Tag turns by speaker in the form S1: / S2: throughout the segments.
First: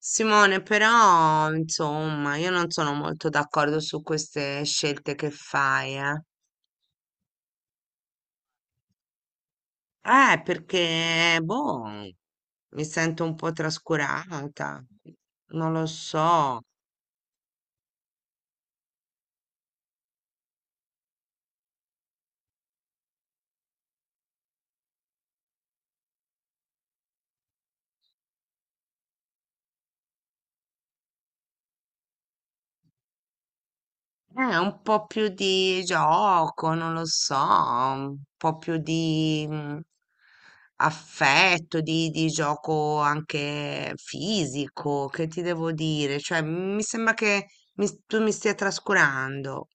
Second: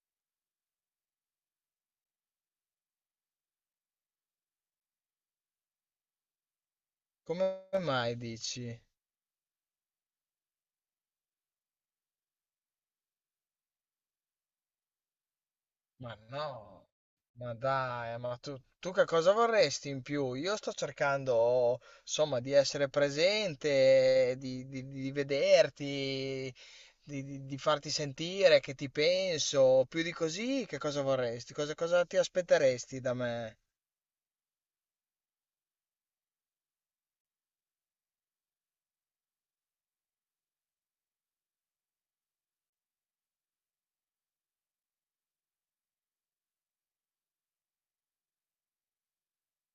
S1: Simone, però, insomma, io non sono molto d'accordo su queste scelte che fai, eh.
S2: Come mai dici?
S1: Perché, boh, mi sento un po' trascurata, non lo
S2: Ma
S1: so.
S2: no, ma dai, ma tu, che cosa vorresti in più? Io sto cercando, insomma, di essere presente, di, di vederti, di, di farti sentire che ti penso. Più di così, che cosa vorresti? Cosa, cosa ti aspetteresti da me?
S1: Un po' più di gioco, non lo so, un po' più di affetto, di gioco anche fisico, che ti devo dire? Cioè, mi sembra che tu mi stia trascurando.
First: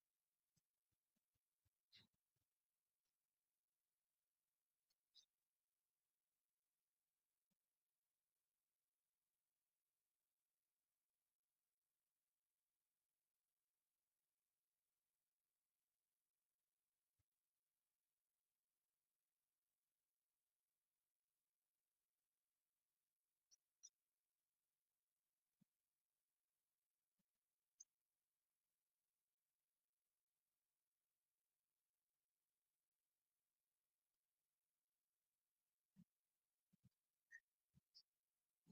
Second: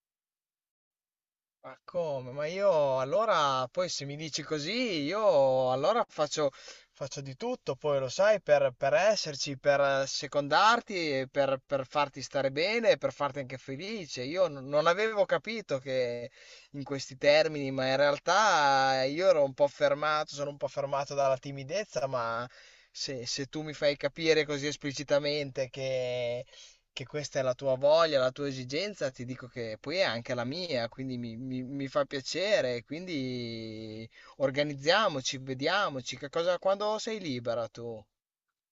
S2: Ma come? Ma io allora, poi se mi dici così, io allora faccio, faccio di tutto, poi lo sai, per esserci, per secondarti, e per farti stare bene, e per farti anche felice. Io non avevo capito che in questi termini, ma in realtà io ero un po' fermato, sono un po' fermato dalla timidezza, ma se, se tu mi fai capire così esplicitamente che questa è la tua voglia, la tua esigenza, ti dico che poi è anche la mia, quindi mi, mi fa piacere, quindi organizziamoci, vediamoci, che cosa, quando sei libera tu?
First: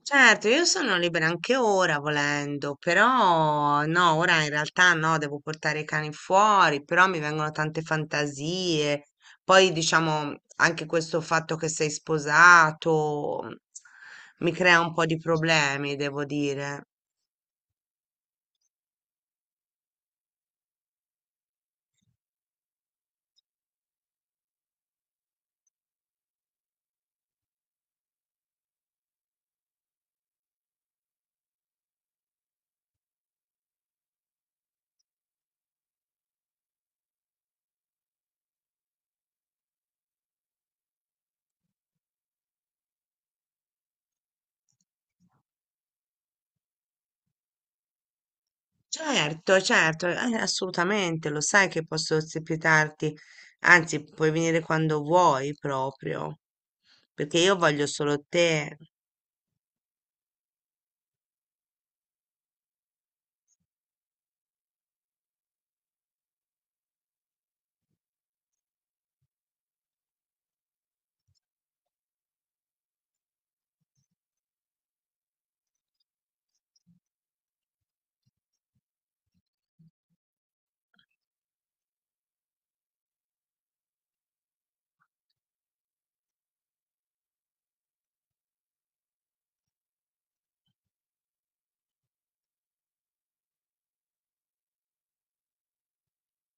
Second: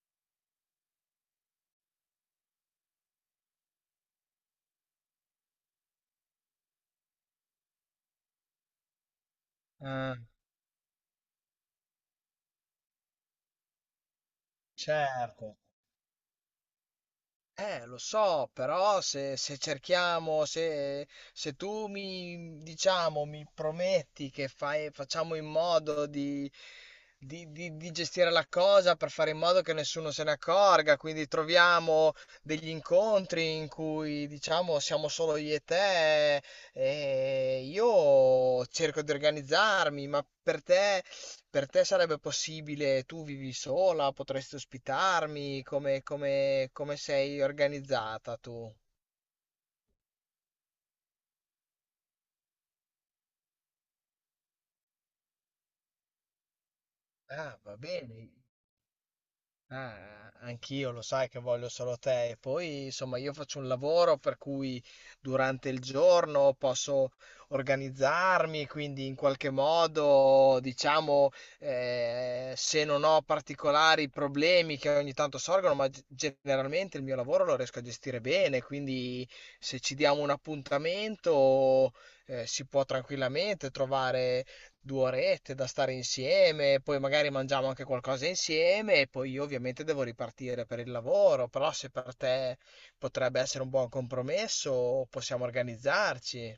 S1: Certo, io sono libera anche ora volendo, però no, ora in realtà no, devo portare i cani fuori, però mi vengono tante fantasie. Poi
S2: Ah,
S1: diciamo anche questo fatto che sei sposato, mi crea un po' di
S2: certo.
S1: problemi, devo dire.
S2: Lo so, però se, se cerchiamo, se, se tu mi, diciamo, mi prometti che fai, facciamo in modo di, di gestire la cosa per fare in modo che nessuno se ne accorga, quindi troviamo degli incontri in cui, diciamo, siamo solo io e te, e io cerco di organizzarmi, ma per te... Per te sarebbe possibile, tu vivi sola, potresti ospitarmi, come, come, come sei organizzata tu?
S1: Certo, certo, assolutamente, lo sai che posso ospitarti, anzi puoi venire quando vuoi proprio, perché io
S2: Ah, va
S1: voglio solo
S2: bene.
S1: te.
S2: Ah, anch'io lo sai che voglio solo te e poi insomma io faccio un lavoro per cui durante il giorno posso organizzarmi, quindi in qualche modo diciamo se non ho particolari problemi che ogni tanto sorgono, ma generalmente il mio lavoro lo riesco a gestire bene, quindi se ci diamo un appuntamento si può tranquillamente trovare due orette da stare insieme, poi magari mangiamo anche qualcosa insieme e poi io ovviamente devo ripartire per il lavoro, però se per te potrebbe essere un buon compromesso possiamo organizzarci.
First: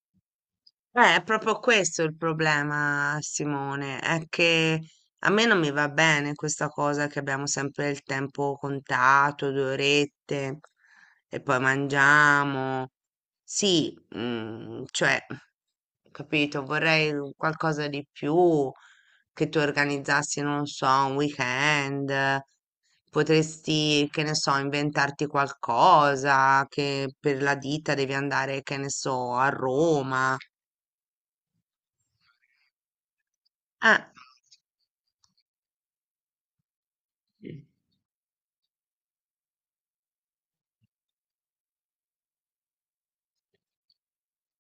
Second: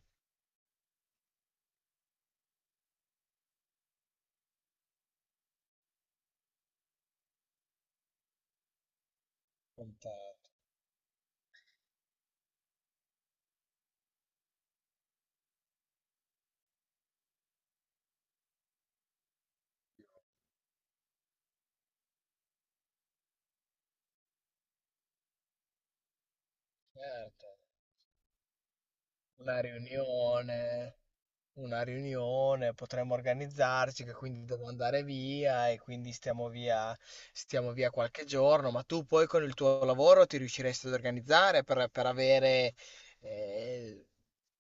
S1: È proprio questo il problema, Simone, è che a me non mi va bene questa cosa che abbiamo sempre il tempo contato, due
S2: Contatto,
S1: orette, e poi mangiamo. Sì, cioè, capito, vorrei un qualcosa di più, che tu organizzassi, non so, un weekend, potresti, che ne so, inventarti qualcosa, che per
S2: certo.
S1: la ditta devi andare, che ne so, a
S2: Una
S1: Roma.
S2: riunione, una riunione, potremmo organizzarci
S1: Ah,
S2: che quindi devo andare via e quindi stiamo via qualche giorno, ma tu poi con il tuo lavoro ti riusciresti ad organizzare per avere eh,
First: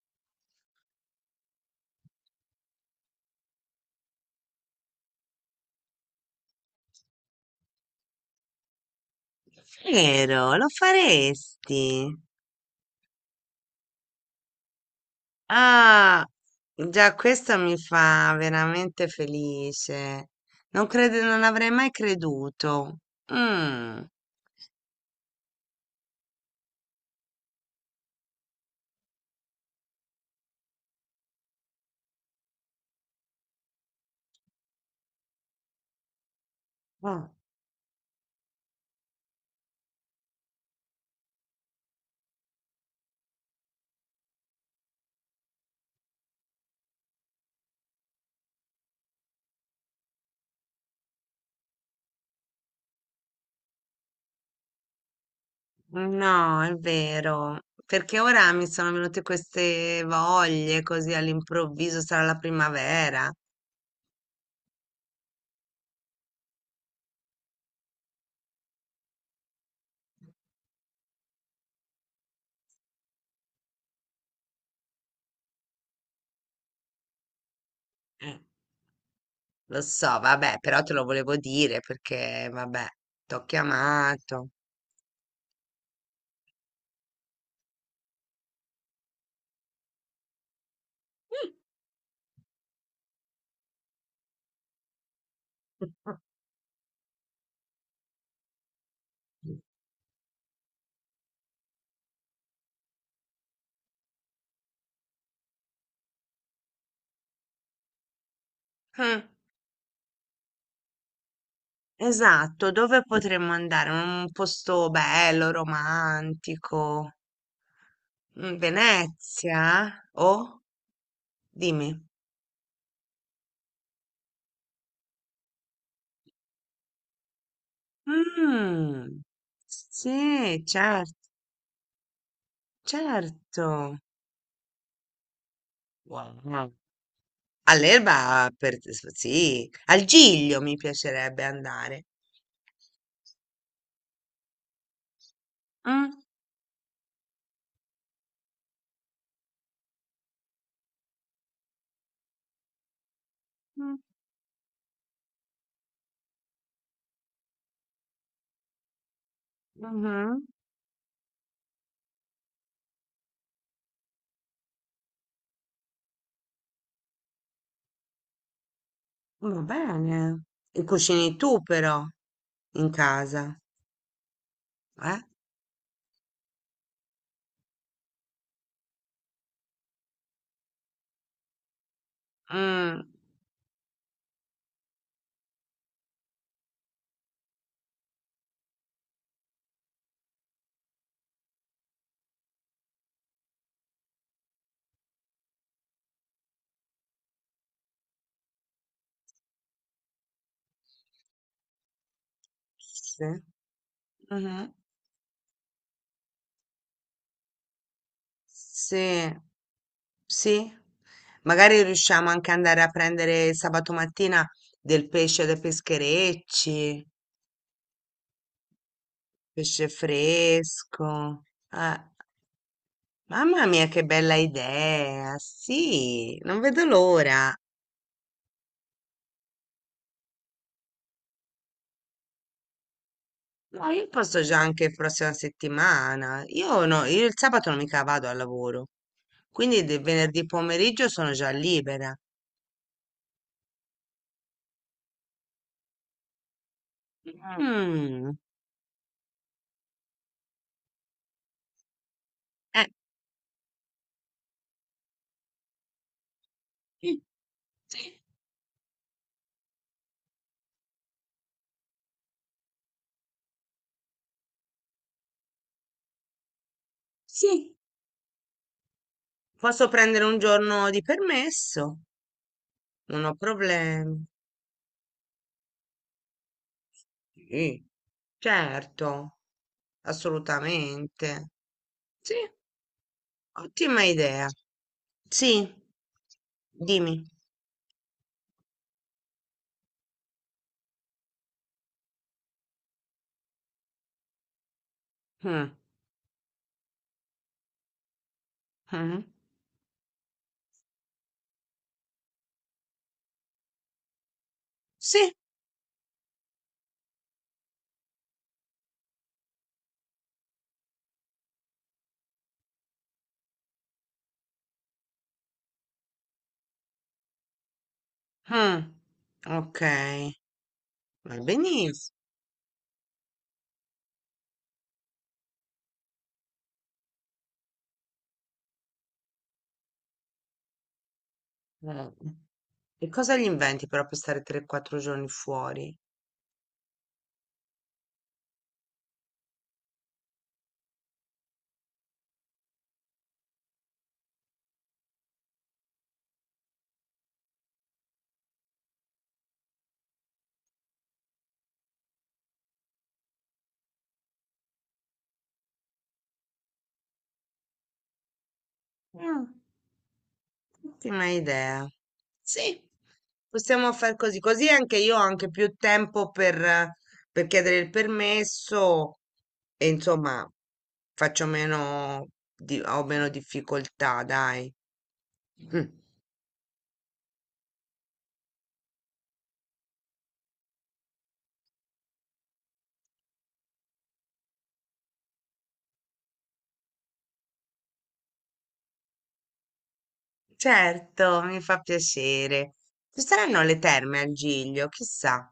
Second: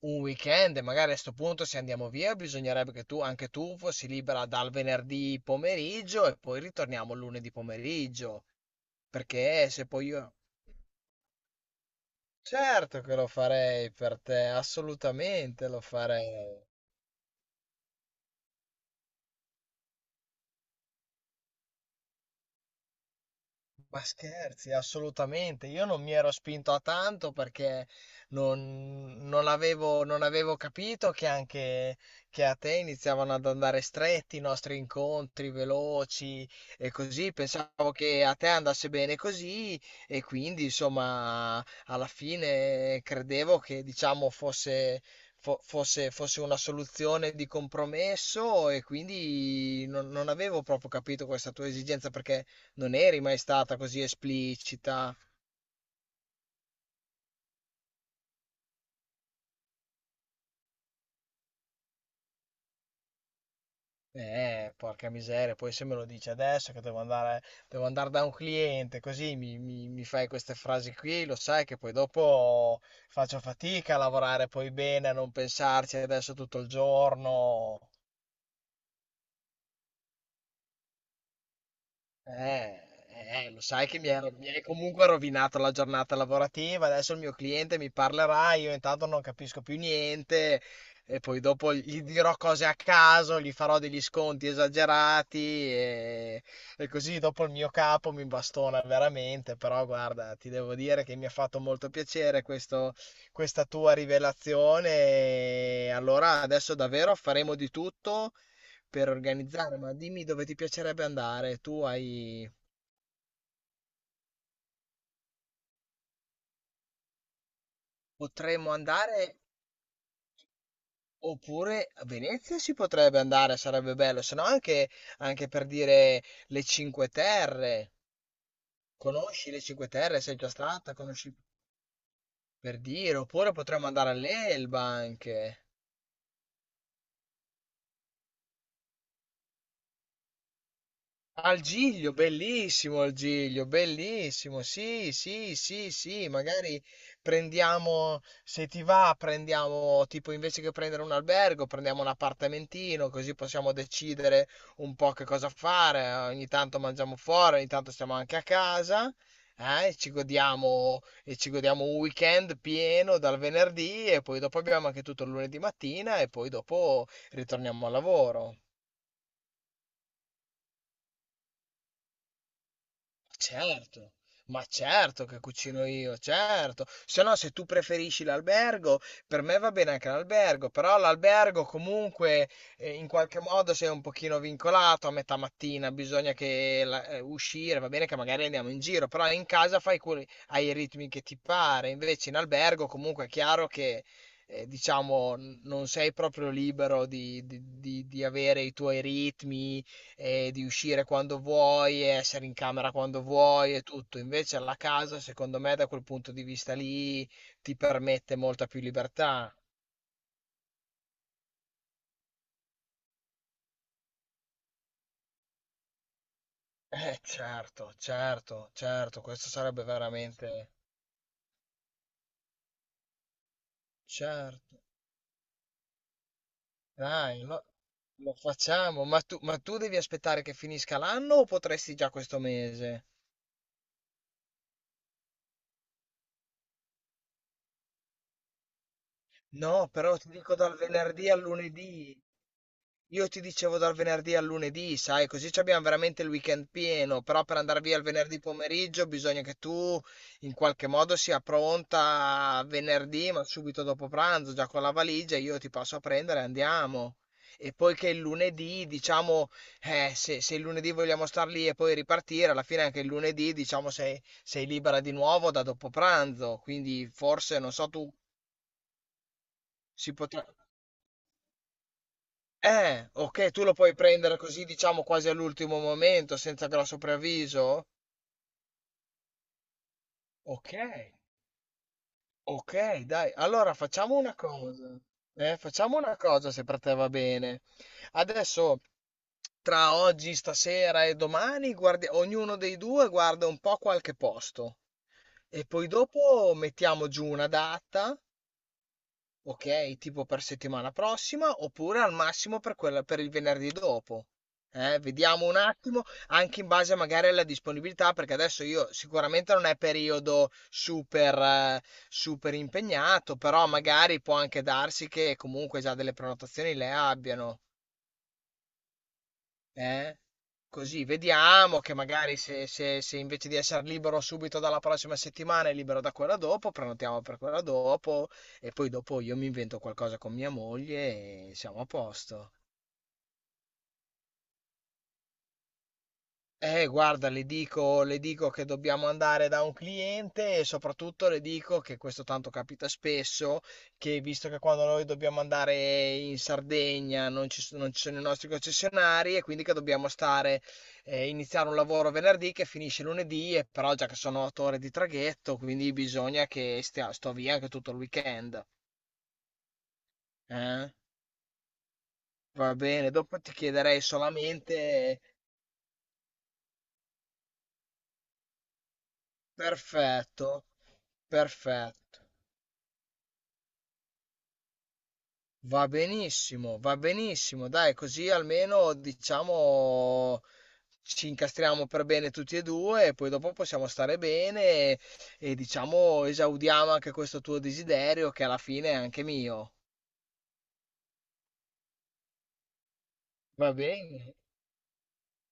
S2: un weekend e magari a sto punto se andiamo via bisognerebbe che tu, anche tu fossi libera dal venerdì pomeriggio e poi ritorniamo lunedì pomeriggio, perché se poi io...
S1: vero, lo faresti.
S2: Certo che lo farei per te, assolutamente lo
S1: Ah,
S2: farei.
S1: già questo mi fa veramente felice. Non crede, non avrei mai creduto.
S2: Ma
S1: Mm,
S2: scherzi, assolutamente. Io non mi ero spinto a tanto perché non, non avevo, non avevo capito che anche che a te iniziavano ad andare stretti i nostri incontri veloci e
S1: oh.
S2: così. Pensavo che a te andasse bene così e quindi, insomma, alla fine credevo che, diciamo, fosse, fosse una soluzione di compromesso e quindi non avevo proprio capito questa tua esigenza perché non eri mai stata così esplicita.
S1: No, è vero. Perché ora mi sono venute queste voglie così all'improvviso, sarà la primavera.
S2: Porca miseria, poi se me lo dici adesso che devo andare da un cliente, così mi, mi fai queste frasi qui, lo sai che poi dopo faccio fatica a lavorare poi bene, a non pensarci adesso tutto il giorno.
S1: Eh, Lo so, vabbè, però te lo volevo dire perché,
S2: Eh,
S1: vabbè, t'ho
S2: lo sai che
S1: chiamato.
S2: mi hai comunque rovinato la giornata lavorativa, adesso il mio cliente mi parlerà, io intanto non capisco più niente e poi dopo gli dirò cose a caso, gli farò degli sconti esagerati e, e così dopo il mio capo mi bastona veramente, però guarda, ti devo dire che mi ha fatto molto piacere questa tua rivelazione e allora adesso davvero faremo di tutto per
S1: Mm.
S2: organizzare, ma dimmi dove ti piacerebbe andare. Tu hai...
S1: Esatto, dove potremmo andare? Un posto bello, romantico. Mm,
S2: Potremmo andare
S1: Venezia? Oh,
S2: oppure
S1: dimmi.
S2: a Venezia si potrebbe andare, sarebbe bello, se no anche, anche per dire le Cinque Terre.
S1: Mm,
S2: Conosci le Cinque Terre? Sei già
S1: sì,
S2: stata?
S1: certo,
S2: Conosci per dire? Oppure potremmo
S1: certo.
S2: andare all'Elba anche.
S1: Wow. All'Elba, per, sì, al Giglio mi piacerebbe
S2: Al
S1: andare.
S2: Giglio, bellissimo Al Giglio, bellissimo. Sì, sì, sì,
S1: Mm,
S2: sì, magari prendiamo, se ti va, prendiamo, tipo invece che prendere un albergo, prendiamo un appartamentino, così possiamo
S1: mm,
S2: decidere un po' che cosa fare. Ogni tanto mangiamo fuori, ogni tanto stiamo anche a casa,
S1: mhm.
S2: e ci godiamo un weekend pieno dal venerdì e poi dopo abbiamo anche tutto il lunedì mattina e poi dopo ritorniamo al lavoro.
S1: Va bene. E cucini tu però in casa,
S2: Certo, ma
S1: eh?
S2: certo che cucino io, certo. Se no, se tu preferisci l'albergo, per me va bene anche l'albergo, però l'albergo comunque
S1: Mm,
S2: in qualche modo sei un pochino vincolato a metà mattina, bisogna che uscire, va bene che magari andiamo in giro, però in casa fai quelli, hai i ritmi che ti pare, invece in albergo comunque è chiaro che diciamo non sei proprio libero di di avere i tuoi ritmi e di uscire quando vuoi, e essere in camera quando
S1: sì.
S2: vuoi e tutto. Invece
S1: Mhm.
S2: alla casa, secondo me, da quel punto di vista lì, ti permette molta più
S1: Sì.
S2: libertà.
S1: Sì, magari riusciamo anche ad andare a prendere sabato mattina del pesce dai pescherecci,
S2: Certo, certo, certo, questo sarebbe
S1: pesce
S2: veramente...
S1: fresco. Ah, mamma mia, che bella
S2: Certo.
S1: idea! Sì, non vedo
S2: Dai,
S1: l'ora.
S2: lo, lo facciamo, ma tu devi aspettare che finisca l'anno o potresti già questo mese?
S1: No, io posso già anche prossima settimana. Io no, io il sabato non mica vado al lavoro, quindi
S2: No,
S1: del
S2: però ti
S1: venerdì
S2: dico dal
S1: pomeriggio
S2: venerdì
S1: sono
S2: al
S1: già libera.
S2: lunedì. Io ti dicevo dal venerdì al lunedì, sai, così ci abbiamo veramente il weekend pieno, però per andare via il
S1: Mm,
S2: venerdì pomeriggio bisogna che tu in qualche modo sia pronta
S1: eh,
S2: venerdì, ma subito dopo pranzo, già con la valigia, io ti passo a prendere e andiamo. E poi che il lunedì, diciamo, se, se il lunedì vogliamo star lì e poi ripartire, alla fine anche il lunedì, diciamo, sei, sei libera di nuovo da dopo pranzo, quindi forse, non
S1: sì,
S2: so, tu
S1: posso
S2: si
S1: prendere un
S2: potrà...
S1: giorno di permesso, non ho
S2: Ok, tu lo puoi
S1: problemi.
S2: prendere così, diciamo, quasi all'ultimo momento, senza grosso preavviso?
S1: Sì, certo,
S2: Ok,
S1: assolutamente. Sì,
S2: ok, dai. Allora
S1: ottima
S2: facciamo una
S1: idea.
S2: cosa.
S1: Sì,
S2: Facciamo una cosa se per te va
S1: dimmi.
S2: bene. Adesso, tra oggi, stasera e domani, ognuno dei due guarda un po' qualche posto. E
S1: Mm,
S2: poi dopo mettiamo giù una data.
S1: mm,
S2: Ok, tipo per settimana prossima oppure al massimo per quella, per il venerdì dopo.
S1: sì,
S2: Vediamo un attimo, anche in base magari alla disponibilità, perché adesso io sicuramente non è periodo super, super impegnato, però magari può anche darsi che comunque già delle prenotazioni le abbiano.
S1: mm, ok,
S2: Eh? Così
S1: va
S2: vediamo che
S1: benissimo.
S2: magari se, se invece di essere libero subito dalla prossima settimana è libero da quella dopo, prenotiamo per quella dopo e poi dopo io mi invento qualcosa con mia moglie e siamo a posto.
S1: E cosa gli inventi però per stare 3-4 giorni fuori?
S2: Guarda, le dico che dobbiamo andare da un cliente e soprattutto le dico che questo tanto capita spesso, che visto che quando noi dobbiamo andare in Sardegna non ci, non ci sono i nostri concessionari e quindi che dobbiamo stare, iniziare un lavoro venerdì che finisce lunedì, e però già che sono 8 ore di traghetto, quindi bisogna che stia, sto via anche tutto il weekend.
S1: Mm.
S2: Eh?
S1: Ottima idea.
S2: Va
S1: Sì,
S2: bene, dopo ti
S1: possiamo
S2: chiederei
S1: far così, così anche io ho
S2: solamente...
S1: anche più tempo per chiedere il permesso e insomma
S2: Perfetto,
S1: faccio
S2: perfetto.
S1: meno, ho meno difficoltà, dai. Mm.
S2: Va benissimo, dai, così almeno diciamo ci incastriamo per bene tutti e due e poi dopo possiamo stare bene e, diciamo esaudiamo anche questo tuo desiderio che alla fine è anche mio.
S1: Certo, mi fa piacere. Ci saranno
S2: Va
S1: le terme a
S2: bene.
S1: Giglio, chissà.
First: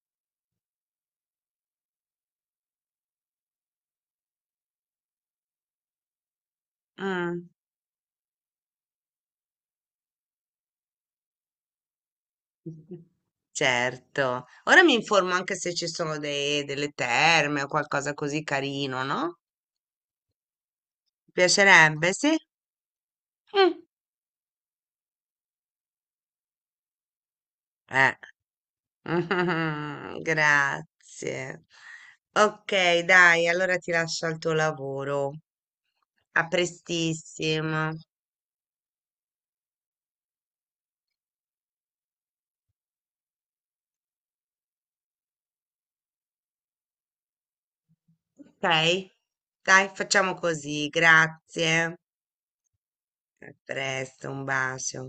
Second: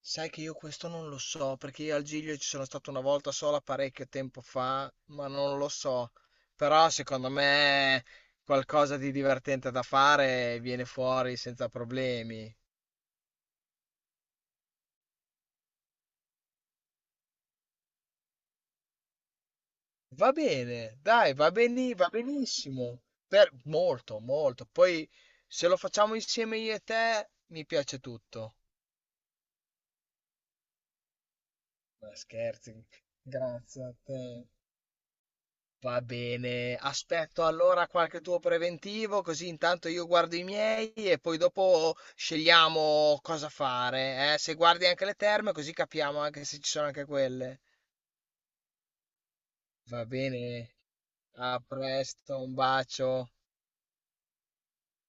S2: Sai che io questo non lo so perché io al Giglio ci sono stato una volta sola parecchio tempo fa, ma non lo so. Però secondo
S1: Mm.
S2: me qualcosa di divertente da fare viene fuori senza problemi.
S1: Certo. Ora mi informo anche se ci sono delle terme o qualcosa così carino, no?
S2: Va bene, dai, va beni va
S1: Piacerebbe, sì?
S2: benissimo. Per
S1: Mm.
S2: molto, molto. Poi se lo facciamo insieme io e te, mi piace
S1: Eh,
S2: tutto.
S1: grazie.
S2: Ma
S1: Ok,
S2: scherzi,
S1: dai, allora
S2: grazie
S1: ti
S2: a
S1: lascio al
S2: te.
S1: tuo lavoro.
S2: Va
S1: A
S2: bene, aspetto
S1: prestissimo.
S2: allora qualche tuo preventivo, così intanto io guardo i miei e poi dopo scegliamo cosa fare. Eh. Se guardi anche le terme, così capiamo anche se ci sono anche quelle.
S1: Ok? Dai,
S2: Va
S1: facciamo
S2: bene,
S1: così.
S2: a
S1: Grazie.
S2: presto, un bacio.
S1: A presto, un bacio.